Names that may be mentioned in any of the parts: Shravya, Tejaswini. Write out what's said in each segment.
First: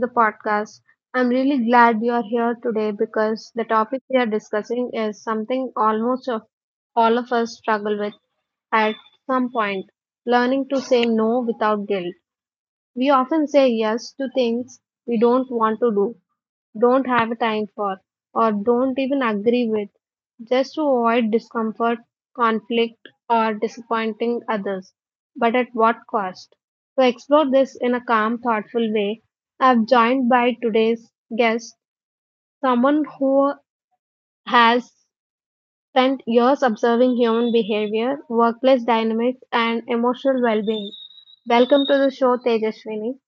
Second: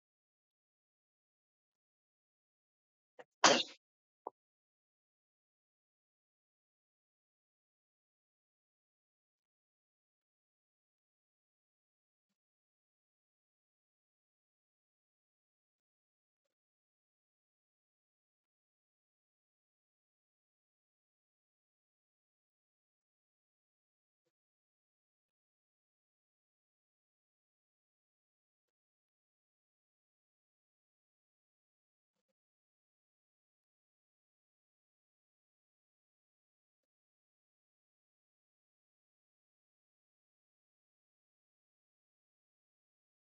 the podcast. I'm really glad you are here today because the topic we are discussing is something almost of all of us struggle with at some point learning to say no without guilt. We often say yes to things we don't want to do, don't have time for, or don't even agree with, just to avoid discomfort, conflict, or disappointing others. But at what cost? To explore this in a calm, thoughtful way, I'm joined by today's guest, someone who has spent years observing human behavior, workplace dynamics, and emotional well being. Welcome to the show, Tejaswini.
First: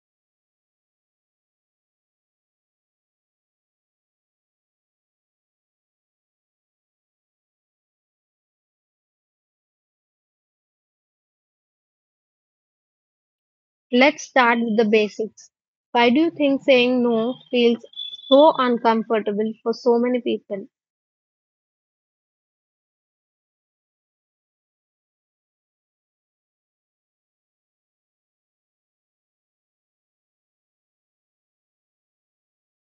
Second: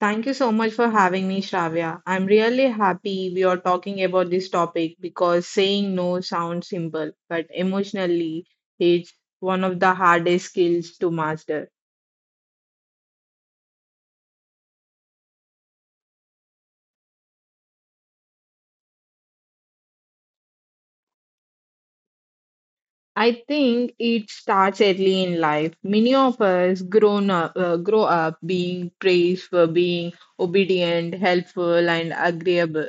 Thank you so much for having me, Shravya. I'm really happy we are talking about this topic because saying no sounds simple, but emotionally, it's one of the hardest skills to master. Let's start with the basics. Why do you think saying no feels so uncomfortable for so many people? I think it starts early in life. Many of us grow up being praised for being obedient, helpful, and agreeable.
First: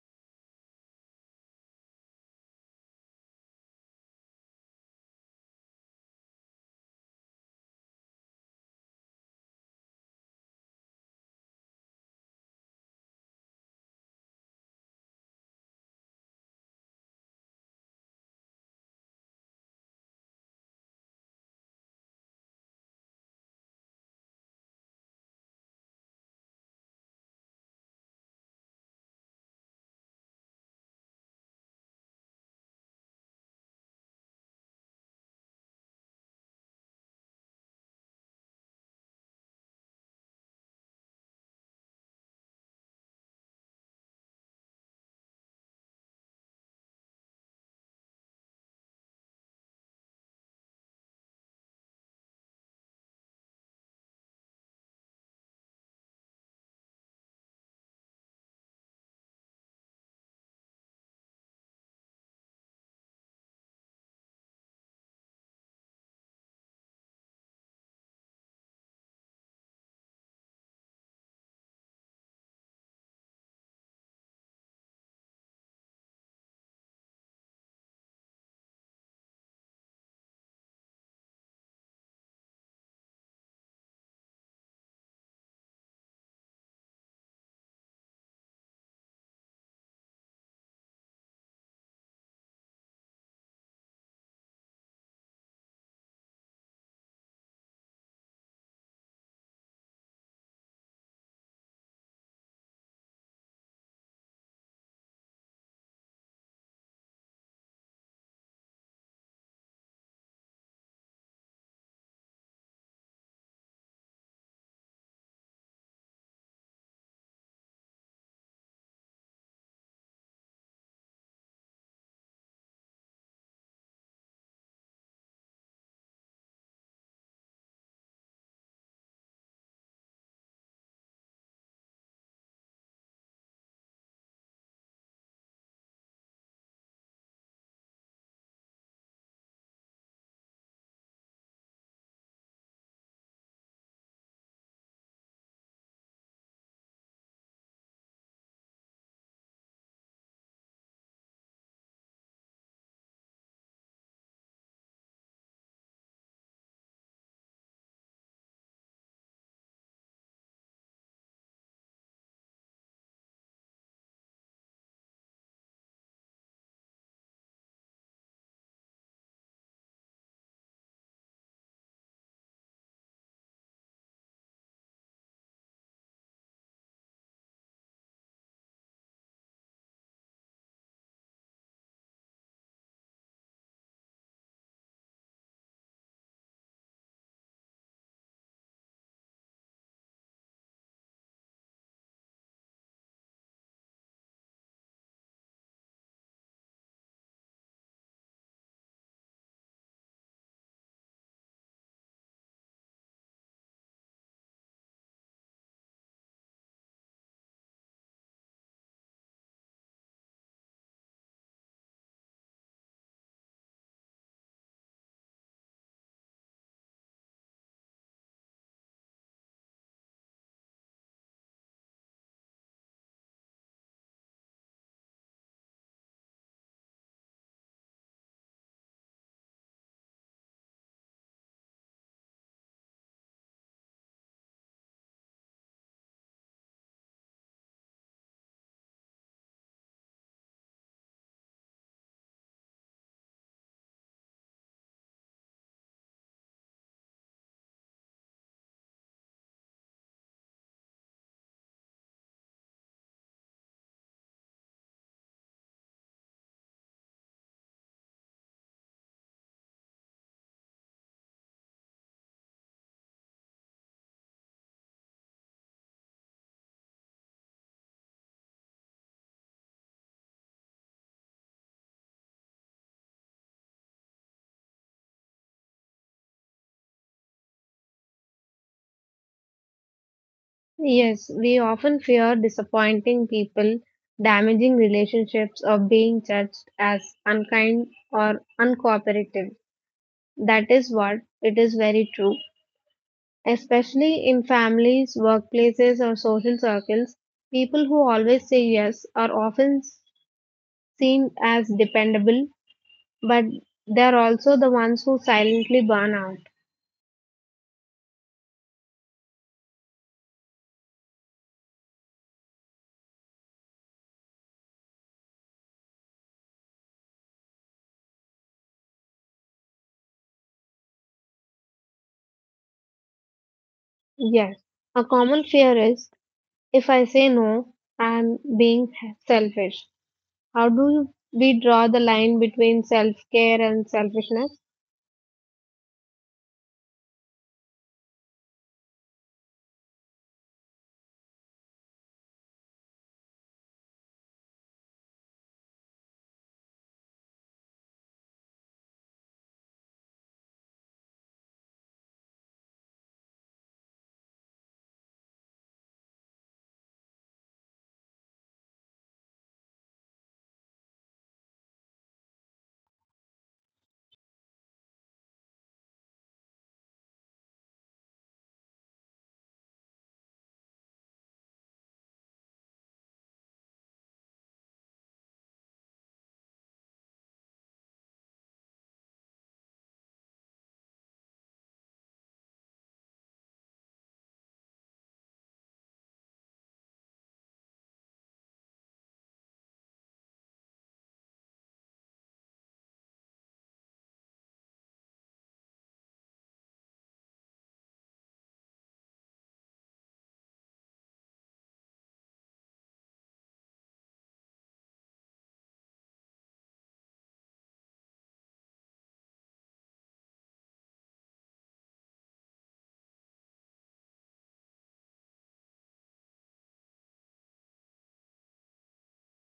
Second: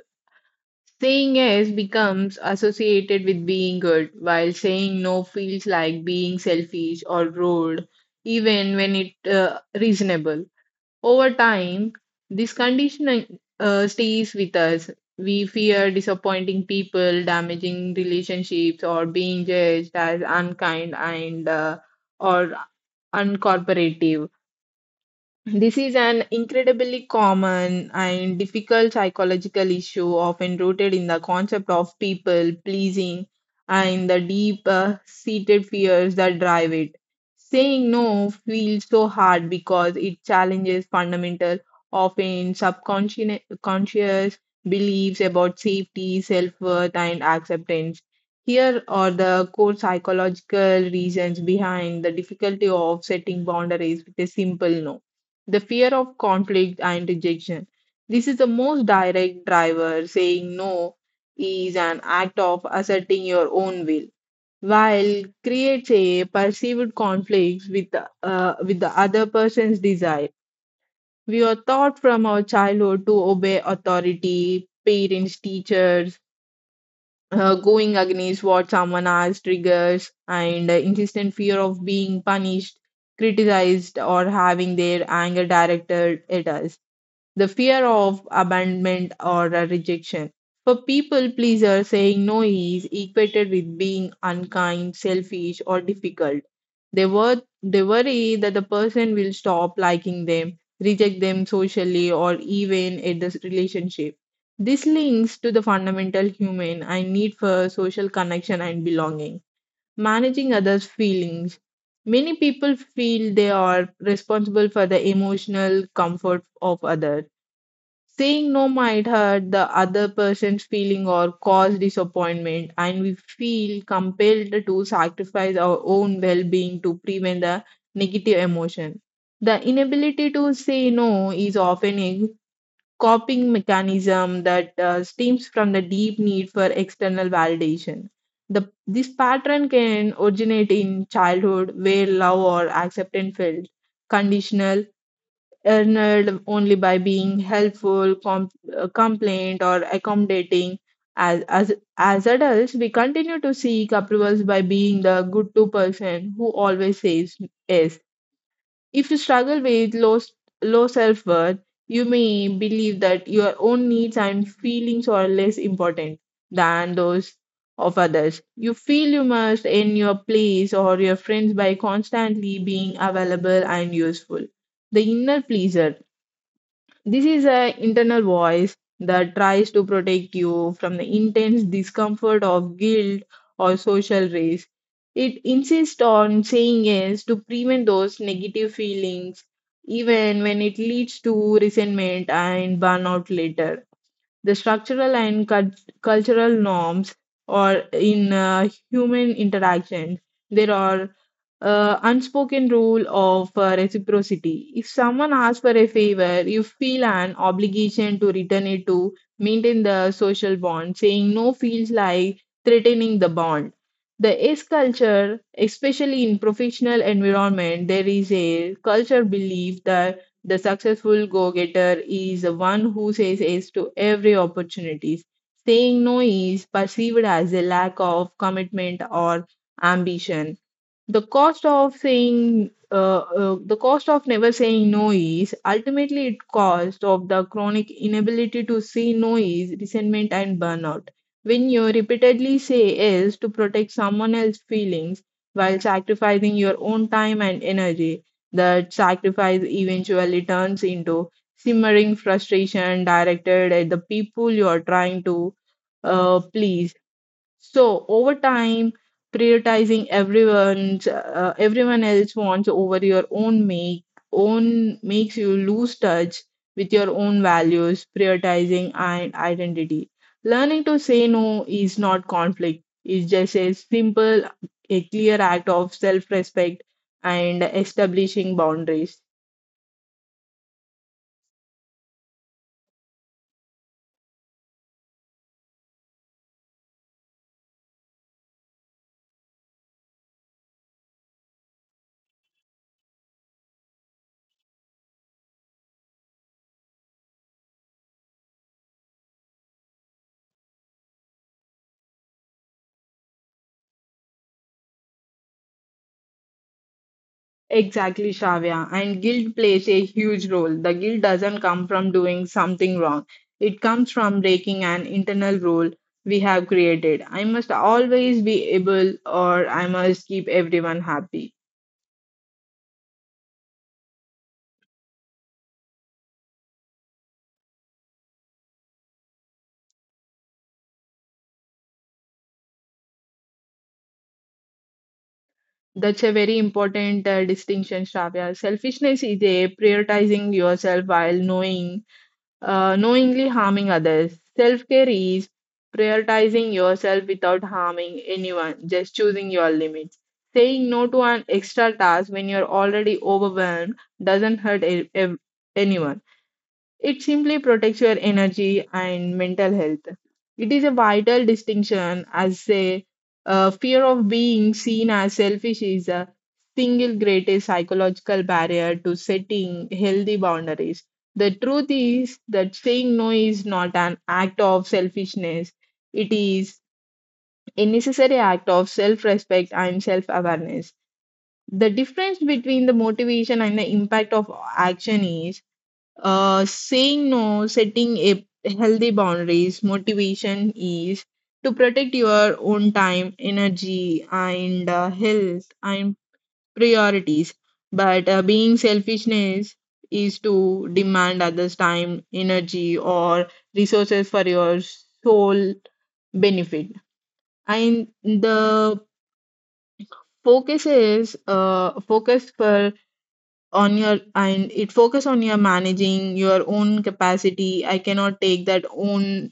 Saying yes becomes associated with being good, while saying no feels like being selfish or rude, even when it reasonable. Over time, this conditioning stays with us. We fear disappointing people, damaging relationships, or being judged as unkind and or uncooperative. This is an incredibly common and difficult psychological issue, often rooted in the concept of people pleasing and the deep seated fears that drive it. Saying no feels so hard because it challenges fundamental, often subconscious conscious beliefs about safety, self worth, and acceptance. Here are the core psychological reasons behind the difficulty of setting boundaries with a simple no, the fear of conflict and rejection. This is the most direct driver. Saying no is an act of asserting your own will, while creates a perceived conflict with the other person's desire. We are taught from our childhood to obey authority, parents, teachers. Going against what someone asks triggers and insistent fear of being punished, criticized, or having their anger directed at us, the fear of abandonment or a rejection. For people pleaser, saying no is equated with being unkind, selfish, or difficult. They worry that the person will stop liking them, reject them socially, or even at the relationship. This links to the fundamental human and need for social connection and belonging. Managing others' feelings. Many people feel they are responsible for the emotional comfort of others. Saying no might hurt the other person's feeling or cause disappointment, and we feel compelled to sacrifice our own well being to prevent the negative emotion. The inability to say no is often a coping mechanism that stems from the deep need for external validation. This pattern can originate in childhood where love or acceptance felt conditional, earned only by being compliant, or accommodating. As, as, as adults, we continue to seek approvals by being the good to person who always says yes. If you struggle with low self worth, you may believe that your own needs and feelings are less important than those of others. You feel you must earn your place or your friends by constantly being available and useful. The inner pleaser, this is an internal voice that tries to protect you from the intense discomfort of guilt or social risk. It insists on saying yes to prevent those negative feelings, even when it leads to resentment and burnout later. The structural and cultural norms or in human interaction, there are unspoken rule of reciprocity. If someone asks for a favor, you feel an obligation to return it to maintain the social bond. Saying no feels like threatening the bond. The is culture, especially in professional environment, there is a culture belief that the successful go-getter is the one who says yes to every opportunity. Saying no is perceived as a lack of commitment or ambition. The cost of never saying no is ultimately it cost of the chronic inability to say no is resentment and burnout. When you repeatedly say yes to protect someone else's feelings while sacrificing your own time and energy, that sacrifice eventually turns into simmering frustration directed at the people you are trying to please. So over time, prioritizing everyone else wants over your own makes you lose touch with your own values, prioritizing and identity. Learning to say no is not conflict. It's just a simple, a clear act of self-respect and establishing boundaries. Yes, we often fear disappointing people, damaging relationships, or being judged as unkind or uncooperative. That is what it is very true. Especially in families, workplaces, or social circles, people who always say yes are often seen as dependable, but they're also the ones who silently burn out. Exactly, Shravya. And guilt plays a huge role. The guilt doesn't come from doing something wrong, it comes from breaking an internal rule we have created. I must always be able, or I must keep everyone happy. Yes, a common fear is if I say no, I'm being selfish. How do we draw the line between self care and selfishness? That's a very important distinction, Shravya. Selfishness is a prioritizing yourself while knowingly harming others. Self care is prioritizing yourself without harming anyone, just choosing your limits. Saying no to an extra task when you're already overwhelmed doesn't hurt anyone. It simply protects your energy and mental health. It is a vital distinction, as a fear of being seen as selfish is the single greatest psychological barrier to setting healthy boundaries. The truth is that saying no is not an act of selfishness, it is a necessary act of self respect and self awareness. The difference between the motivation and the impact of action is, saying no, setting a healthy boundaries, motivation is to protect your own time, energy, and health and priorities. But being selfishness is to demand others' time, energy, or resources for your sole benefit. And the focus for on your and it focus on your managing your own capacity. I cannot take that own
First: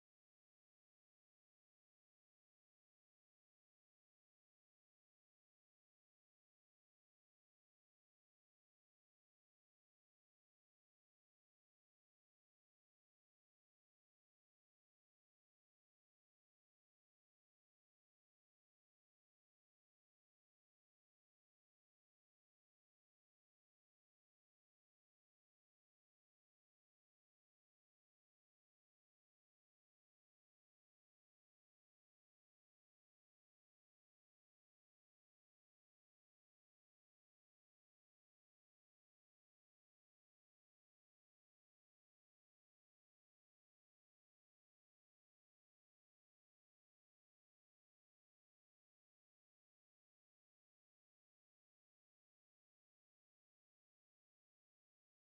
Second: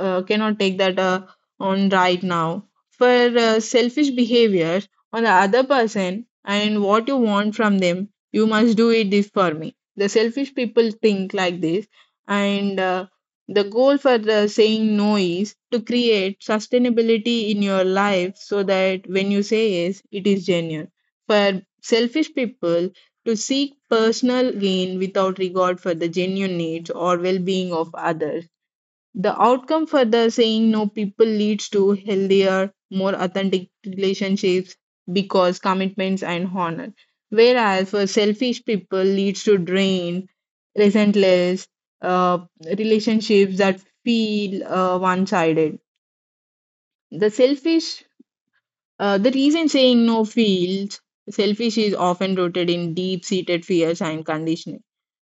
cannot take that on right now. For selfish behavior on the other person and what you want from them, you must do it this for me, the selfish people think like this. And the goal for the saying no is to create sustainability in your life so that when you say yes it is genuine. For selfish people, to seek personal gain without regard for the genuine needs or well-being of others. The outcome for the saying no people leads to healthier, more authentic relationships because commitments and honor. Whereas for selfish people leads to drain, resentless uh, relationships that feel one-sided. The selfish, the reason saying no feels selfish is often rooted in deep-seated fears and conditioning.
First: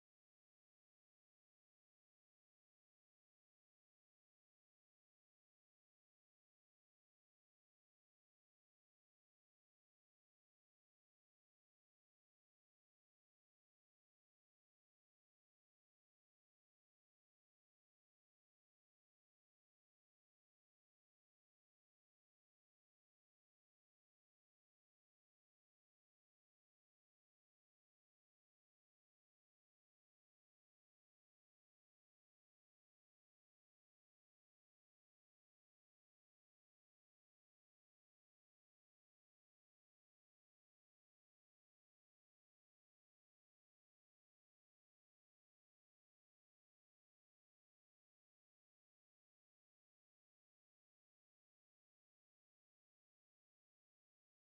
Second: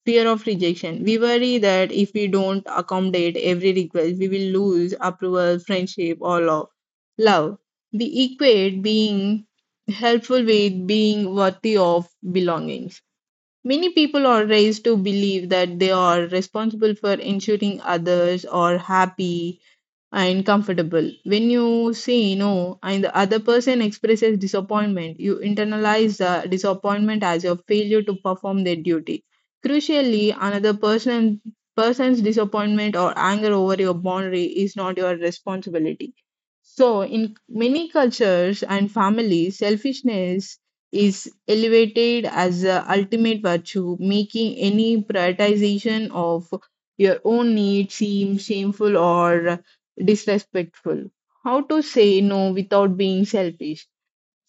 Fear of rejection. We worry that if we don't accommodate every request, we will lose approval, friendship, or love. Love. We equate being helpful with being worthy of belongings. Many people are raised to believe that they are responsible for ensuring others are happy and comfortable. When you say no and the other person expresses disappointment, you internalize the disappointment as your failure to perform their duty. Crucially, another person's disappointment or anger over your boundary is not your responsibility. So, in many cultures and families, selfishness is elevated as the ultimate virtue, making any prioritization of your own need seem shameful or disrespectful. How to say no without being selfish?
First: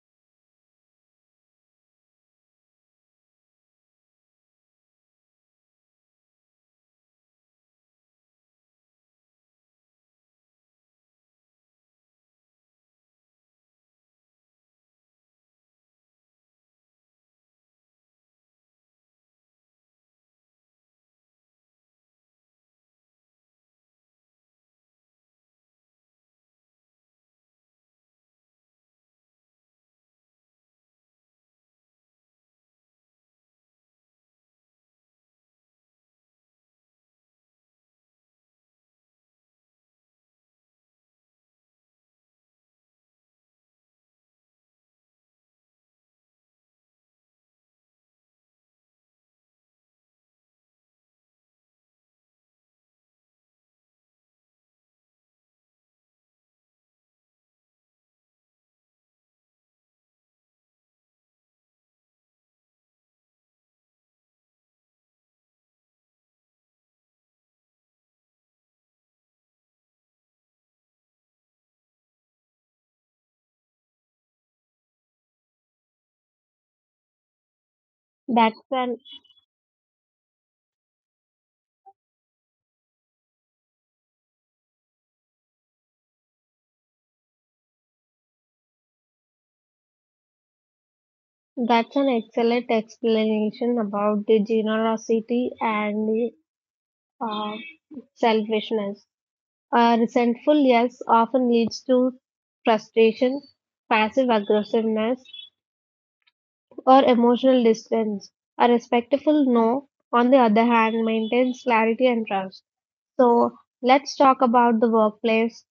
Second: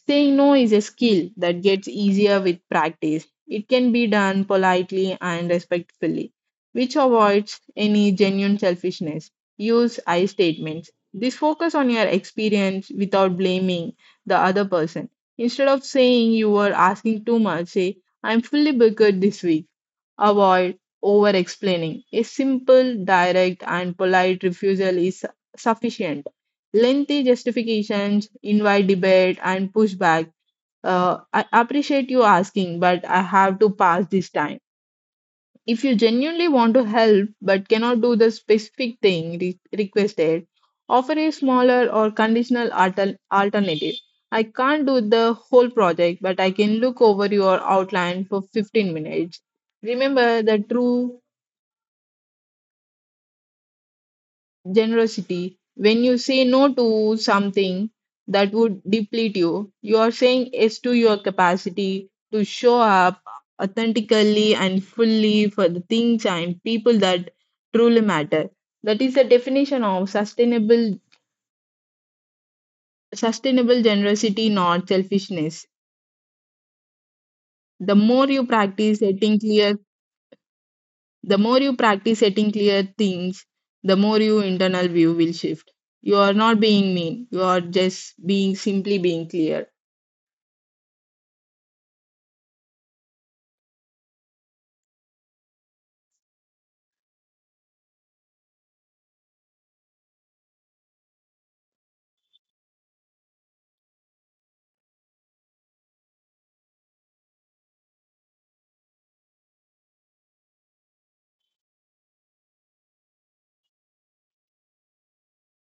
Saying no is a skill that gets easier with practice. It can be done politely and respectfully, which avoids any genuine selfishness. Use I statements. This focus on your experience without blaming the other person. Instead of saying you were asking too much, say, I'm fully booked this week. Avoid over explaining. A simple, direct, and polite refusal is sufficient. Lengthy justifications invite debate and pushback. I appreciate you asking, but I have to pass this time. If you genuinely want to help but cannot do the specific thing requested, offer a smaller or conditional alternative. I can't do the whole project, but I can look over your outline for 15 minutes. Remember, the true generosity. When you say no to something that would deplete you, you are saying yes to your capacity to show up authentically and fully for the things and people that truly matter. That is the definition of sustainable generosity, not selfishness. The more you That's an practice setting clear The more you practice setting clear things, the more your internal view will shift. You are not being mean, you are just being simply being clear. that's an excellent explanation about the generosity and uh, selfishness. A resentful yes often leads to frustration, passive aggressiveness, or emotional distance. A respectful no, on the other hand, maintains clarity and trust. So let's talk about the workplace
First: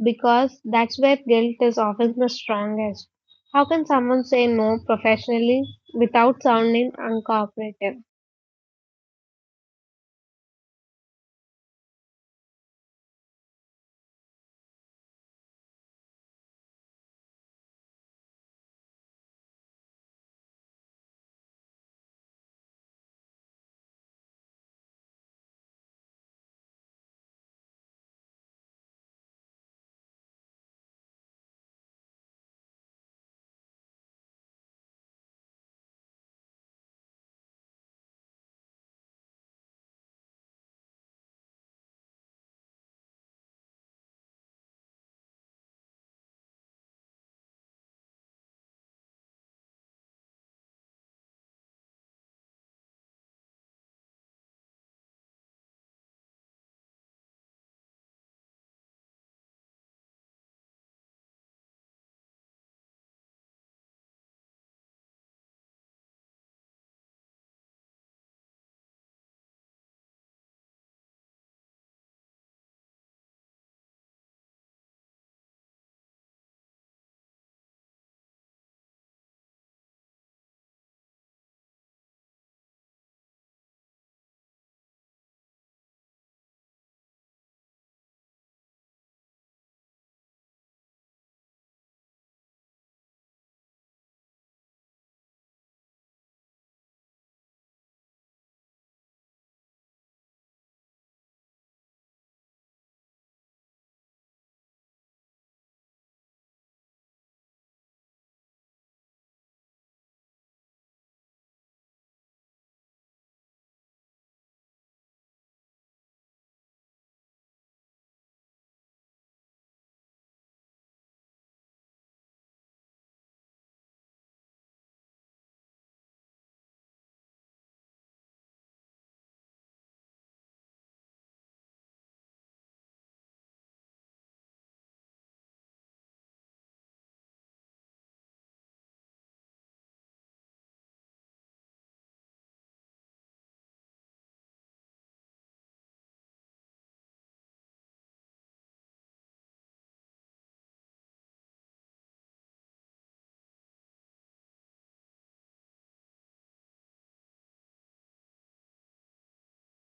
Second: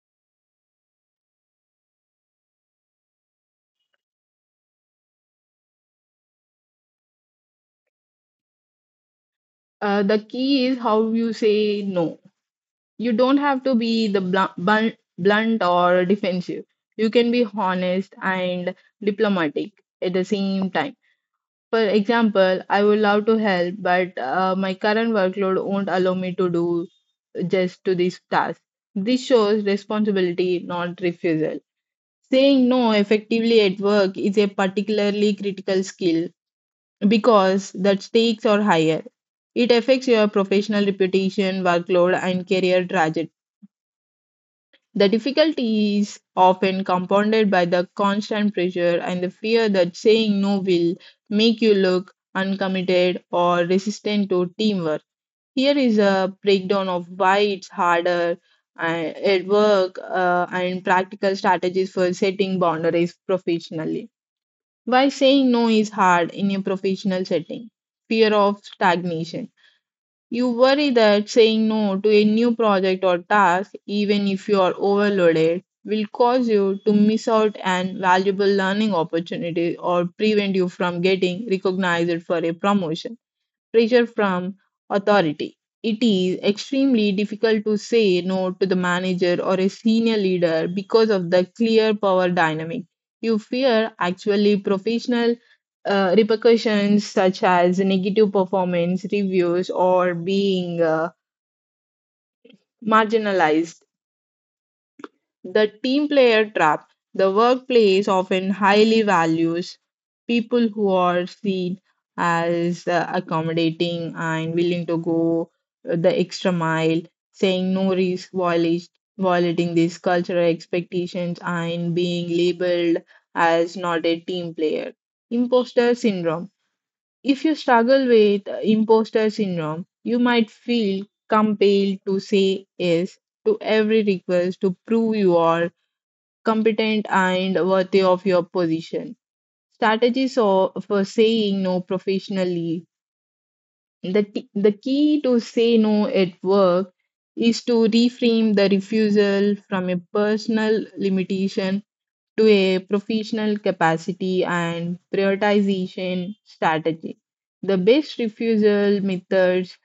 because that's where guilt is often the strongest. How can someone say no professionally without sounding uncooperative? The key is how you say no. You don't have to be the blunt or defensive. You can be honest and diplomatic at the same time. For example, I would love to help, but my current workload won't allow me to do just to this task. This shows responsibility, not refusal. Saying no effectively at work is a particularly critical skill because the stakes are higher. It affects your professional reputation, workload, and career trajectory. The difficulty is often compounded by the constant pressure and the fear that saying no will make you look uncommitted or resistant to teamwork. Here is a breakdown of why it's harder at work and practical strategies for setting boundaries professionally. Why saying no is hard in a professional setting? Fear of stagnation. You worry that saying no to a new project or task, even if you are overloaded, will cause you to miss out on valuable learning opportunities or prevent you from getting recognized for a promotion, pressure from authority. It is extremely difficult to say no to the manager or a senior leader because of the clear power dynamic. You fear actually professional repercussions such as negative performance reviews or being marginalized. The team player trap. The workplace often highly values people who are seen as accommodating and willing to go the extra mile, saying no risk, violating these cultural expectations, and being labeled as not a team player. Imposter syndrome. If you struggle with imposter syndrome, you might feel compelled to say yes to every request to prove you are competent and worthy of your position. Strategies or for saying no professionally. The key to say no at work is to reframe the refusal from a personal limitation to a professional capacity and prioritization strategy. The best refusal methods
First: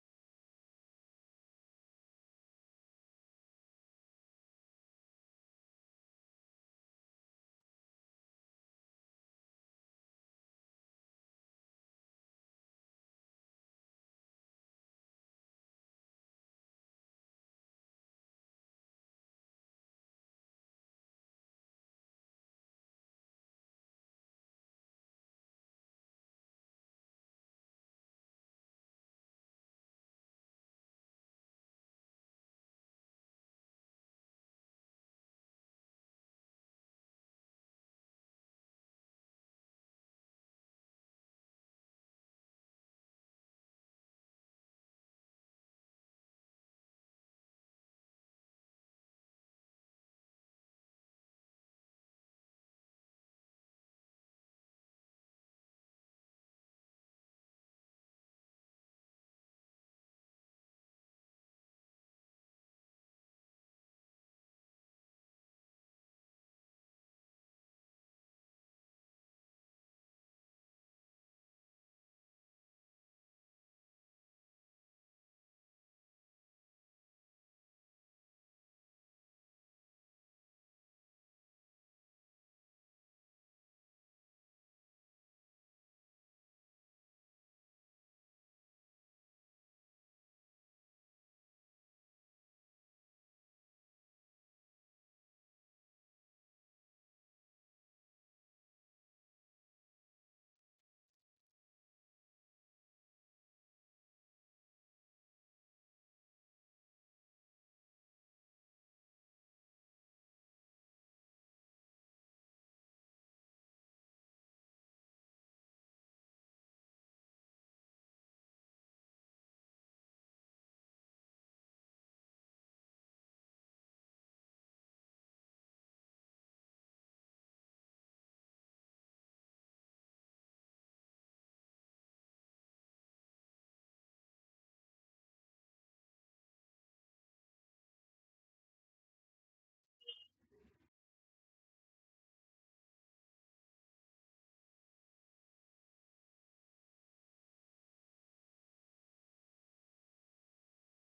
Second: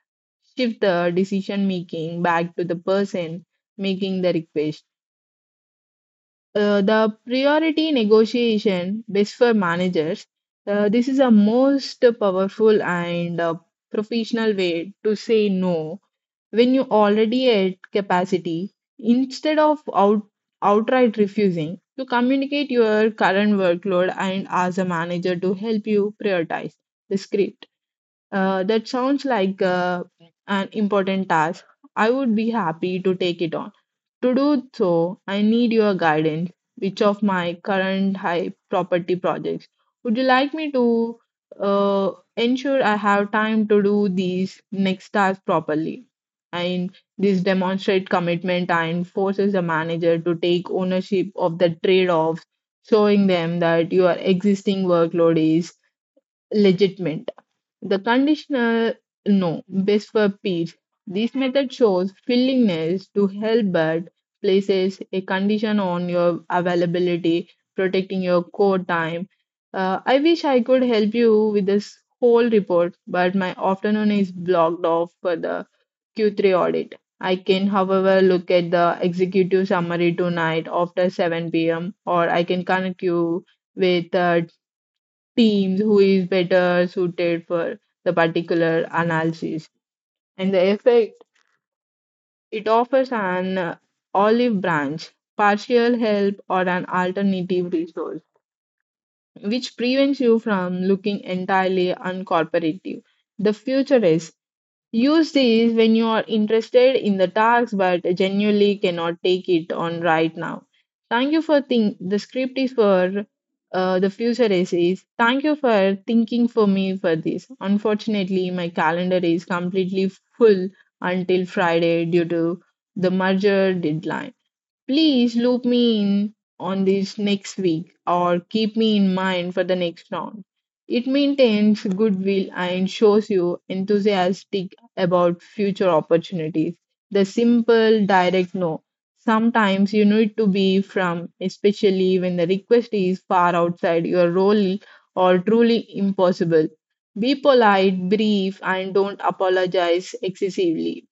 shift the decision making back to the person making the request. The priority negotiation best for managers. This is a most powerful and professional way to say no when you already at capacity. Instead of outright refusing, you communicate your current workload and ask a manager to help you prioritize the script. That sounds like an important task. I would be happy to take it on. To do so, I need your guidance. Which of my current high property projects would you like me to uh, ensure I have time to do these next tasks properly? And this demonstrates commitment and forces the manager to take ownership of the trade offs, showing them that your existing workload is legitimate. The conditional no, best for peach. This method shows willingness to help but places a condition on your availability, protecting your core time. I wish I could help you with this whole report, but my afternoon is blocked off for the Q3 audit. I can, however, look at the executive summary tonight after 7 p.m., or I can connect you with teams who is better suited for the particular analysis and the effect it offers an olive branch partial help or an alternative resource which prevents you from looking entirely uncooperative the future is. Use these when you are interested in the task but genuinely cannot take it on right now. Thank you for think the script is for the future essays. Thank you for thinking for me for this. Unfortunately, my calendar is completely full until Friday due to the merger deadline. Please loop me in on this next week or keep me in mind for the next round. It maintains goodwill and shows you enthusiastic about future opportunities. The simple, direct no. Sometimes you need to be from, especially when the request is far outside your role or truly impossible. Be polite, brief, and don't apologize excessively.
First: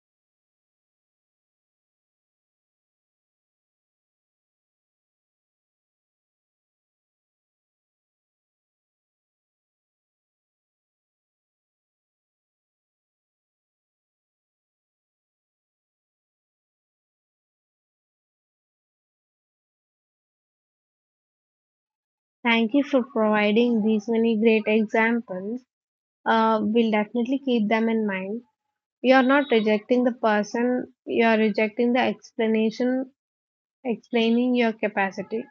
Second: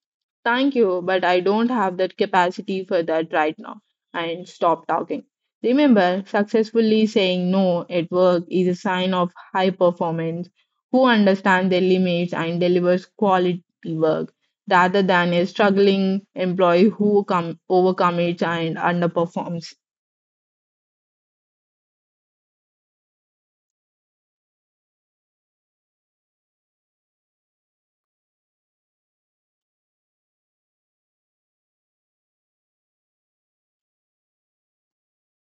Thank you, but I don't have that capacity for that right now. And stop talking. Remember, successfully saying no at work is a sign of high performance who understand their limits and delivers quality work rather than a struggling employee who overcommits and underperforms. Thank you for providing these many great examples. We'll definitely keep them in mind. You are not rejecting the person, you are rejecting the explanation, explaining your capacity.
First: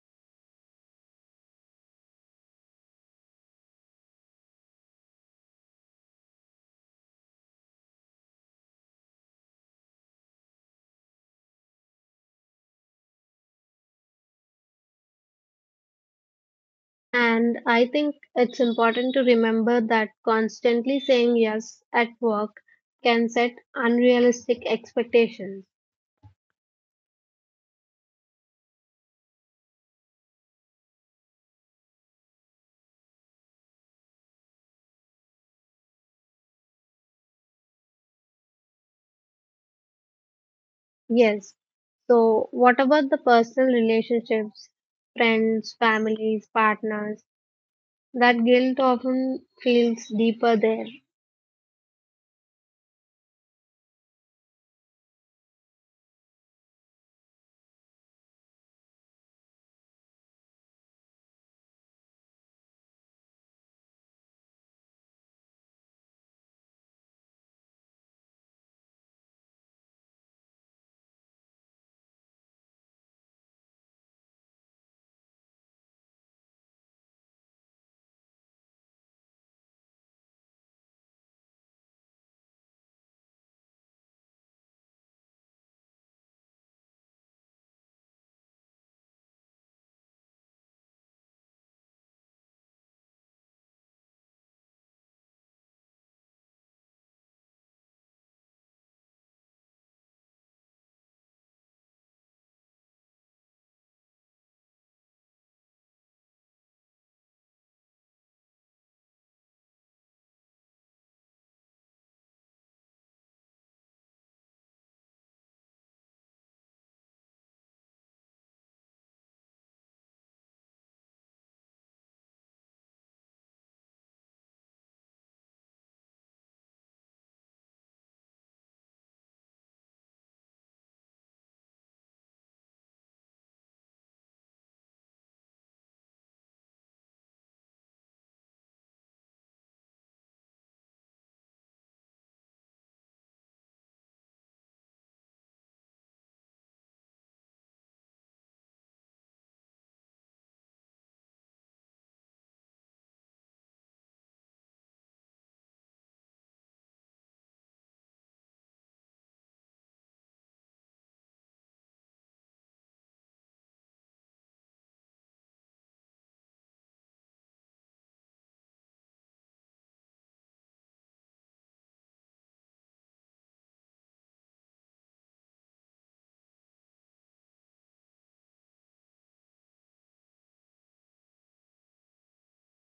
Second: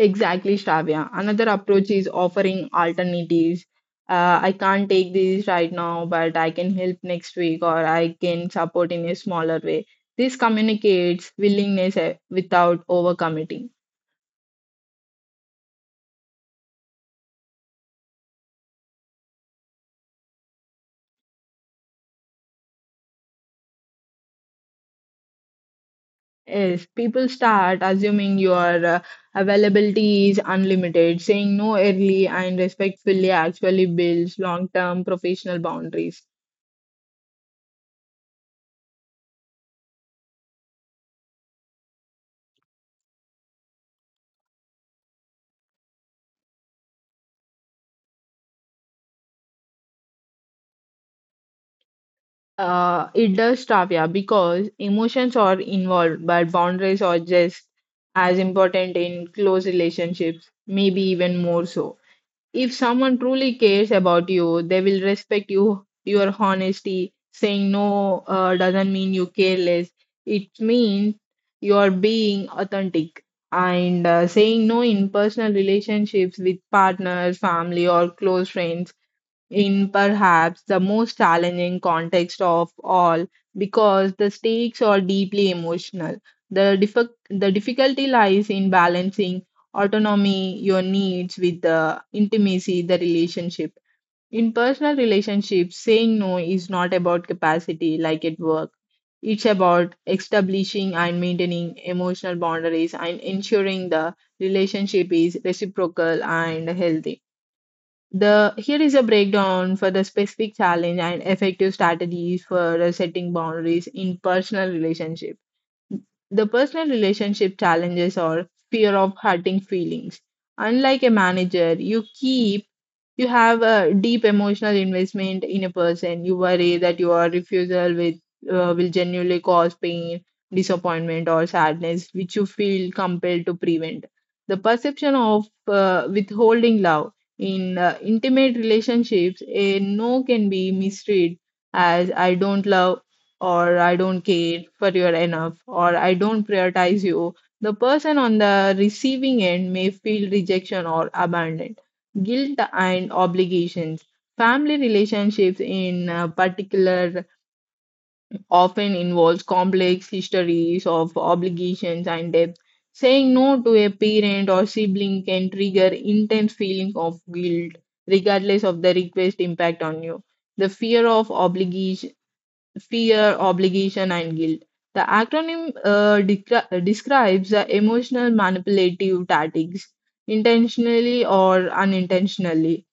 Exactly, Shravya. Another approach is offering alternatives. I can't take this right now, but I can help next week or I can support in a smaller way. This communicates willingness without overcommitting. And I think it's important to remember that constantly saying yes at work can set unrealistic expectations. Yes, people start assuming your availability is unlimited. Saying no early and respectfully actually builds long term professional boundaries. Yes. So, what about the personal relationships, friends, families, partners? That guilt often feels deeper there. It does stop, yeah, because emotions are involved, but boundaries are just as important in close relationships, maybe even more so. If someone truly cares about you, they will respect you, your honesty. Saying no doesn't mean you care less. It means you're being authentic. And Saying no in personal relationships with partners, family, or close friends in perhaps the most challenging context of all because the stakes are deeply emotional. The, dif- the difficulty lies in balancing autonomy, your needs, with the intimacy, the relationship. In personal relationships, saying no is not about capacity like at work. It's about establishing and maintaining emotional boundaries and ensuring the relationship is reciprocal and healthy. The here is a breakdown for the specific challenge and effective strategies for setting boundaries in personal relationship. The personal relationship challenges are fear of hurting feelings. Unlike a manager, you have a deep emotional investment in a person. You worry that your refusal will genuinely cause pain, disappointment, or sadness, which you feel compelled to prevent. The perception of withholding love in intimate relationships, a no can be misread as I don't love or I don't care for you enough or I don't prioritize you. The person on the receiving end may feel rejection or abandoned guilt and obligations. Family relationships, in particular, often involves complex histories of obligations and debt. Saying no to a parent or sibling can trigger intense feeling of guilt, regardless of the request impact on you. The fear of obligation, fear, obligation, and guilt. The acronym describes the emotional manipulative tactics intentionally or unintentionally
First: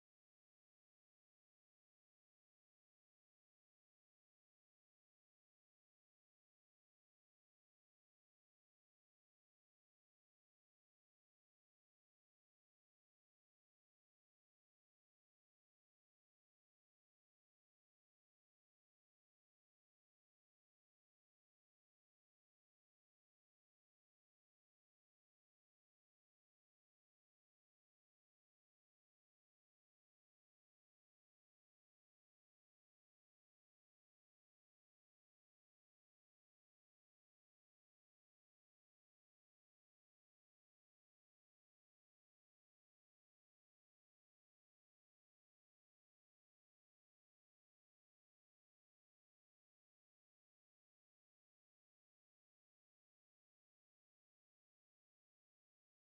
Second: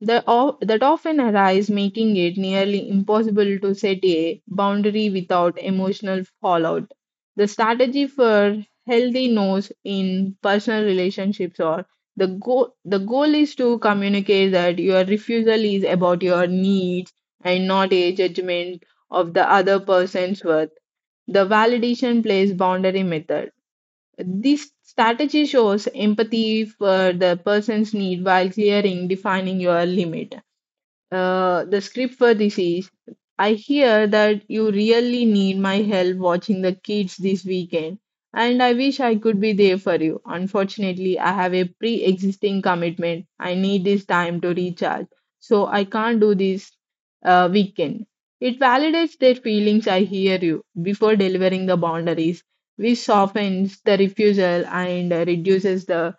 that often arise, making it nearly impossible to set a boundary without emotional fallout. The strategy for healthy no's in personal relationships or the goal is to communicate that your refusal is about your needs and not a judgment of the other person's worth. The validation plays boundary method. This strategy shows empathy for the person's need while clearing defining your limit. The script for this is I hear that you really need my help watching the kids this weekend, and I wish I could be there for you. Unfortunately, I have a pre existing commitment. I need this time to recharge, so I can't do this weekend. It validates their feelings, I hear you, before delivering the boundaries, which softens the refusal and reduces the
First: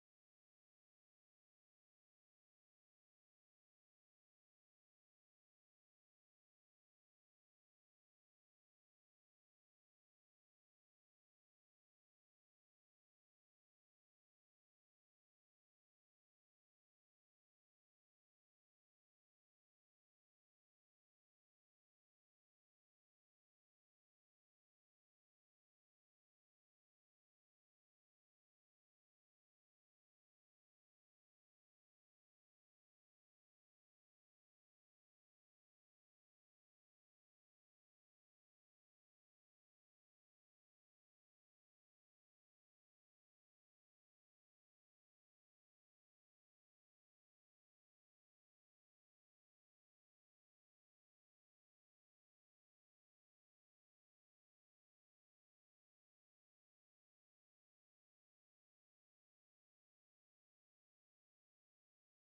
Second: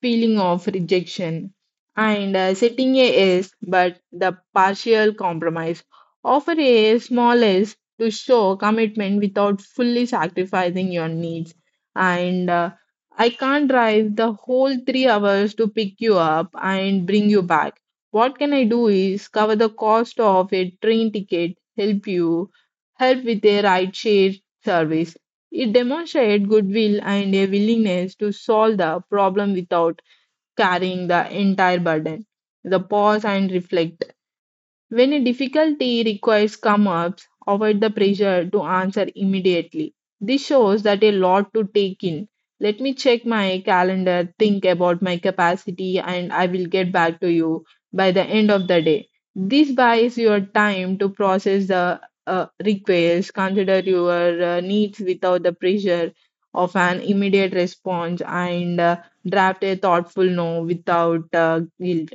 feeling of rejection and setting a yes but the partial compromise. Offer a small yes to show commitment without fully sacrificing your needs. And I can't drive the whole 3 hours to pick you up and bring you back. What can I do is cover the cost of a train ticket, help with a ride share service. It demonstrates goodwill and a willingness to solve the problem without carrying the entire burden. The pause and reflect. When a difficulty requires come ups, avoid the pressure to answer immediately. This shows that a lot to take in. Let me check my calendar, think about my capacity, and I will get back to you by the end of the day. This buys your time to process the request, consider your needs without the pressure of an immediate response, and draft a thoughtful no without guilt.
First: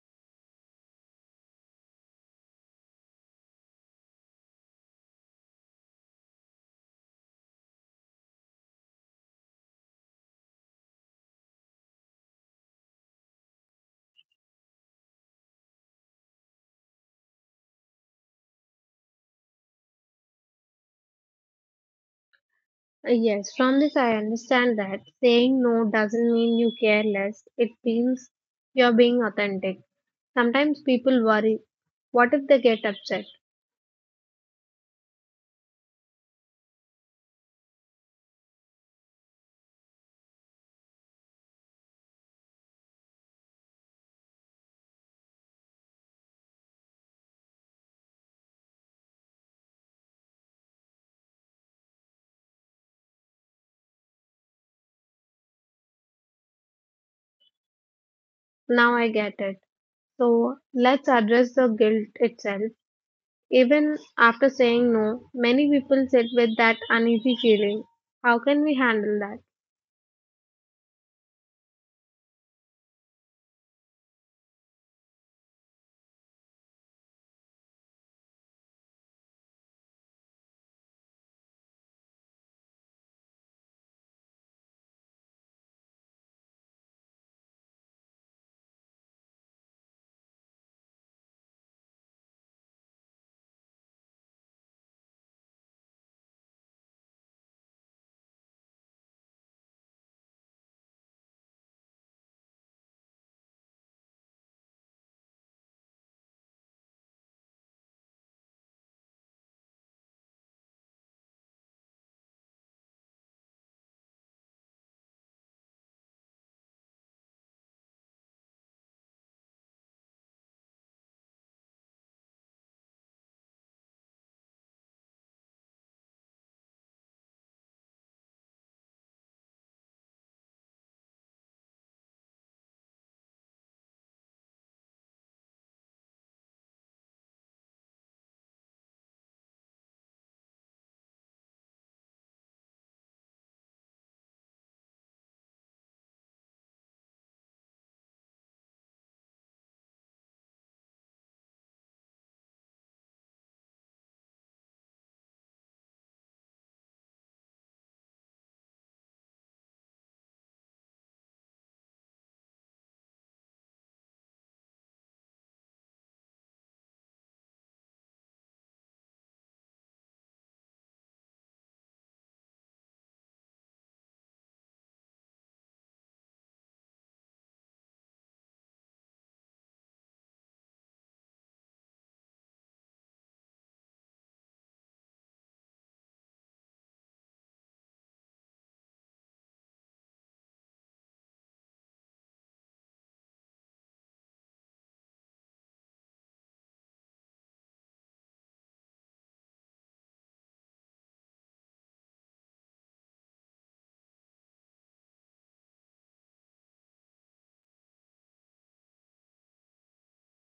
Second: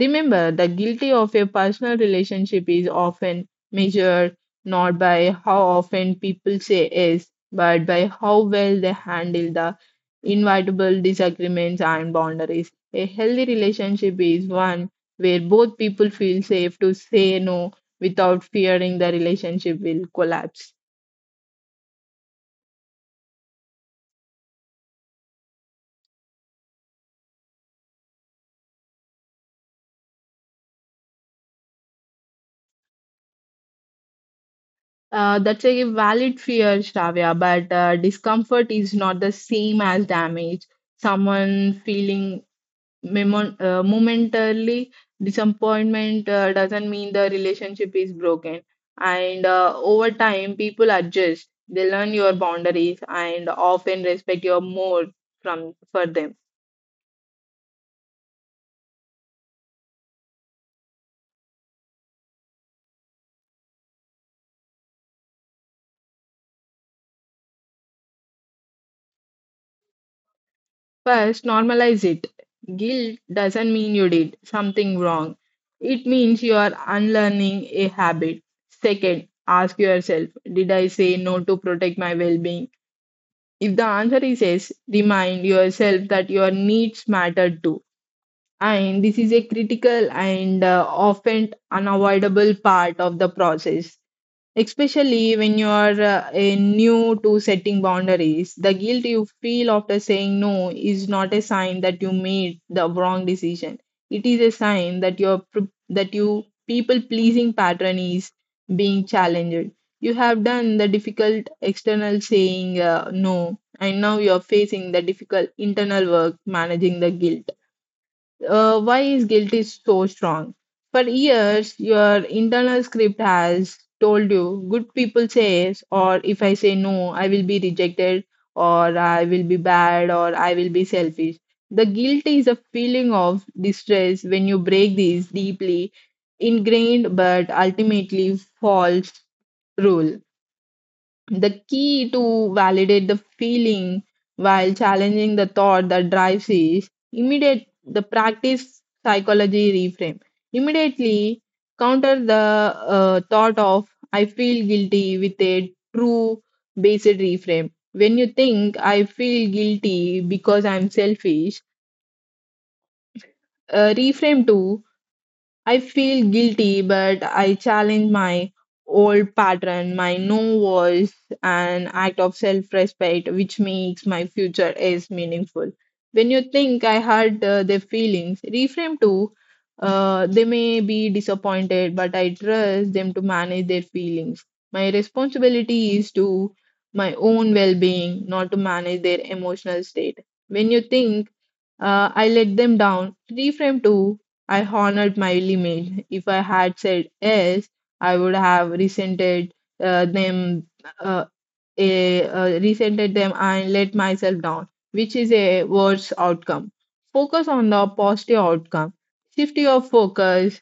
Remember, the guilty of a personal relationship is often measured not by how often people say yes, but by how well they handle the inevitable disagreements and boundaries. A healthy relationship is one where both people feel safe to say no without fearing the relationship will collapse. Yes, from this I understand that saying no doesn't mean you care less. It means you're being authentic. Sometimes people worry, what if they get upset? That's a valid fear, Shravya, but discomfort is not the same as damage someone feeling Memon momentarily disappointment doesn't mean the relationship is broken. And Over time, people adjust. They learn your boundaries and often respect your more from for them. Now I get it. So let's address the guilt itself. Even after saying no, many people sit with that uneasy feeling. How can we handle that? First, normalize it. Guilt doesn't mean you did something wrong. It means you are unlearning a habit. Second, ask yourself, did I say no to protect my well-being? If the answer is yes, remind yourself that your needs matter too and this is a critical and often unavoidable part of the process especially when you are a new to setting boundaries the guilt you feel after saying no is not a sign that you made the wrong decision. It is a sign that that you people pleasing pattern is being challenged. You have done the difficult external saying no and now you are facing the difficult internal work managing the guilt. Why is guilt is so strong for years your internal script has told you good people says or if I say no I will be rejected or I will be bad or I will be selfish. The guilt is a feeling of distress when you break these deeply ingrained but ultimately false rule. The key to validate the feeling while challenging the thought that drives is immediate the practice psychology reframe immediately counter the thought of I feel guilty with a true based reframe. When you think I feel guilty because I'm selfish, reframe to I feel guilty, but I challenge my old pattern, my no was an act of self respect, which makes my future as meaningful. When you think I hurt their feelings, reframe to they may be disappointed, but I trust them to manage their feelings. My responsibility is to my own well being, not to manage their emotional state. When you think I let them down. Reframe to I honored my limit. If I had said yes, I would have resented uh, them, uh, resented them, and let myself down, which is a worse outcome. Focus on the positive outcome. Shift your focus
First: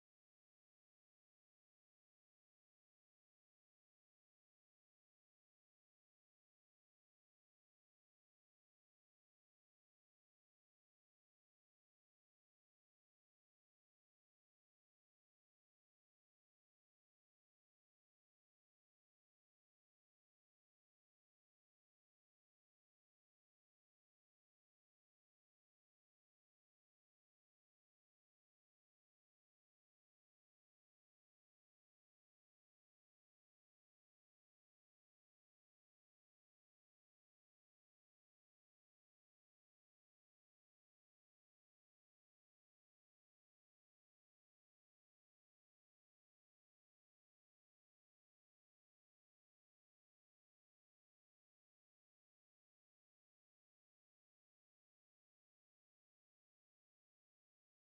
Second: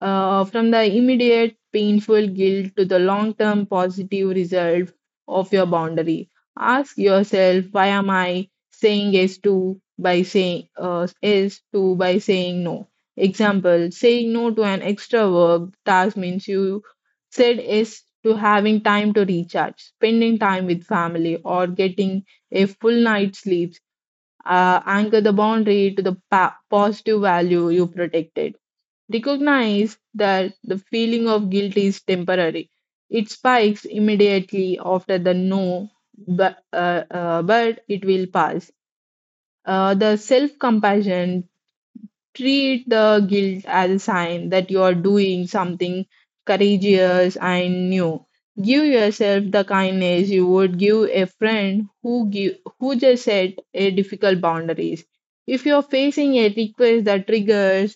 from the immediate painful guilt to the long term positive result of your boundary. Ask yourself, why am I saying yes to by saying yes to by saying no? Example: Saying no to an extra work task means you said yes to having time to recharge, spending time with family, or getting a full night's sleep. Anchor the boundary to the positive value you protected. Recognize that the feeling of guilt is temporary. It spikes immediately after the no, but it will pass. The self compassion treat the guilt as a sign that you are doing something courageous and new. Give yourself the kindness you would give a friend who just set a difficult boundaries. If you're facing a request that triggers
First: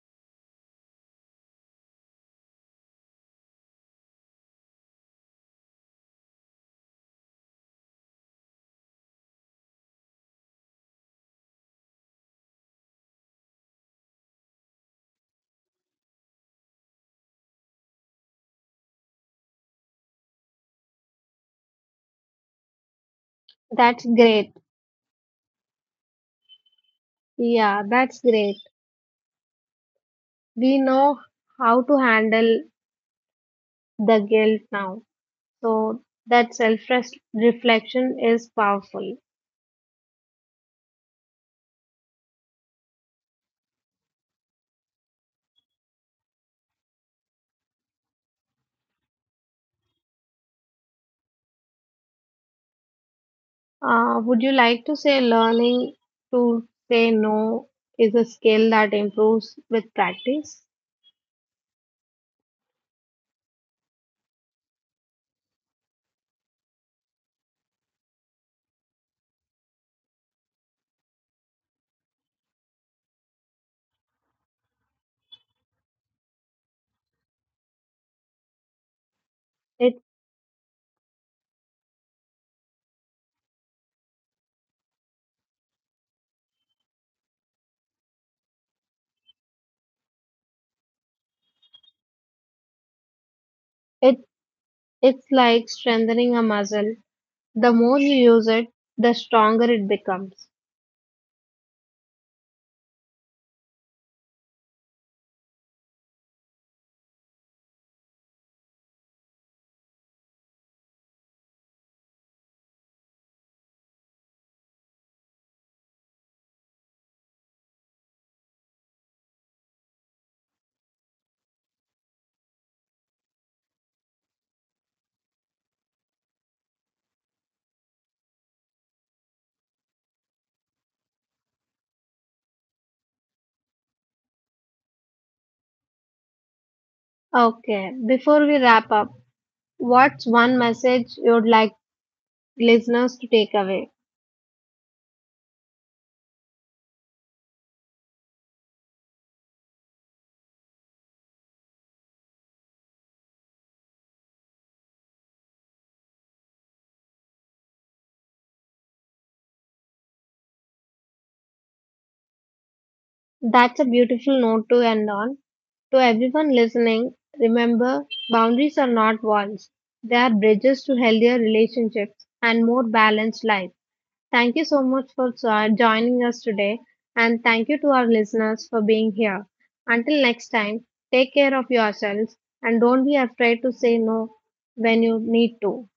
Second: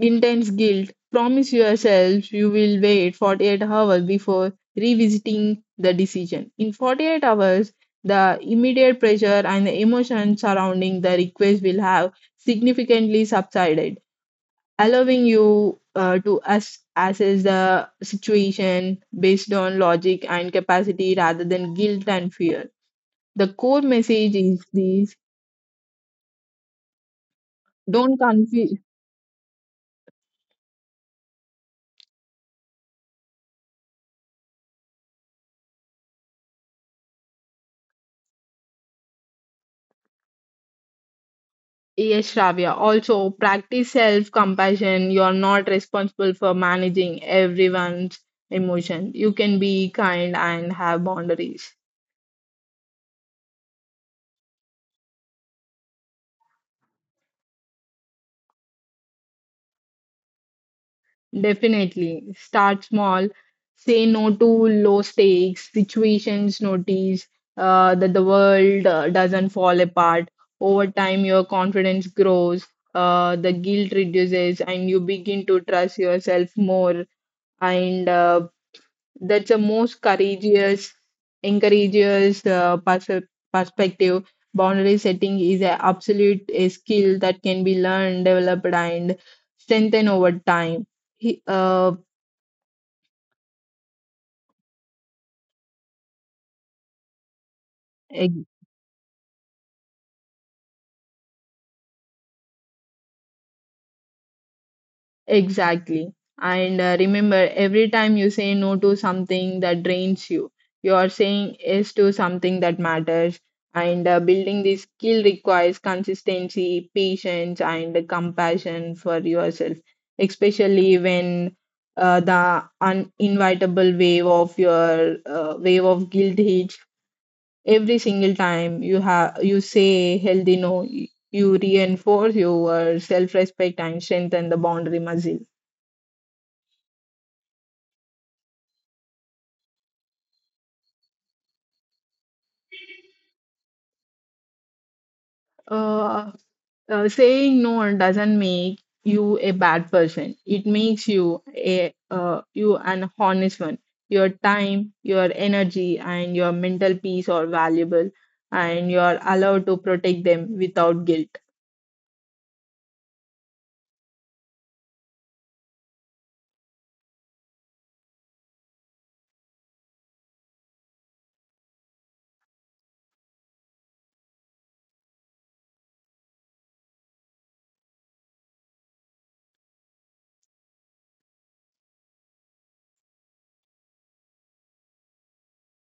intense guilt. Promise yourself you will wait 48 hours before revisiting the decision. In 48 hours, the immediate pressure and the emotion surrounding the request will have significantly subsided, allowing you to assess the situation based on logic and capacity rather than guilt and fear. The core That's message great. is this, Yeah, don't that's great. confuse. We know how to handle the guilt now. So that self reflection is powerful. Yes, Shravya. Also, practice self compassion. You're not responsible for managing everyone's emotion. You can be kind and have boundaries. Would you like to say learning to say no is a skill that improves with practice? Definitely. Start small. Say no to low stakes situations. Notice that the world doesn't fall apart. Over time, your confidence grows, the guilt reduces, and you begin to trust yourself more. And That's the most It courageous, encourageous uh, pers- perspective. Boundary setting is an absolute a skill that can be learned, developed, and strengthened over time. He, uh, it it's like strengthening a muscle. The more you use it, the stronger it becomes. Exactly. And Remember, every time you say no to something that drains you, you are saying yes to something that matters. And Building this skill requires consistency, patience, and compassion for yourself, especially when the uninvitable wave of your wave of guilt hits. Every single time you say healthy no, you reinforce your self-respect and strengthen the boundary muscle. Okay, before we wrap up, what's one message you'd like listeners to take away? Uh, Saying no doesn't make you a bad person. It makes you a you an honest one. Your time, your energy, and your mental peace are valuable, and you are allowed to protect them without guilt. That's a beautiful note to end on. To everyone listening, remember boundaries are not walls. They are bridges to healthier relationships and more balanced lives. Thank you so much for joining us today, and thank you to our listeners for being here. Until next time, take care of yourselves and don't be afraid to say no when you need to.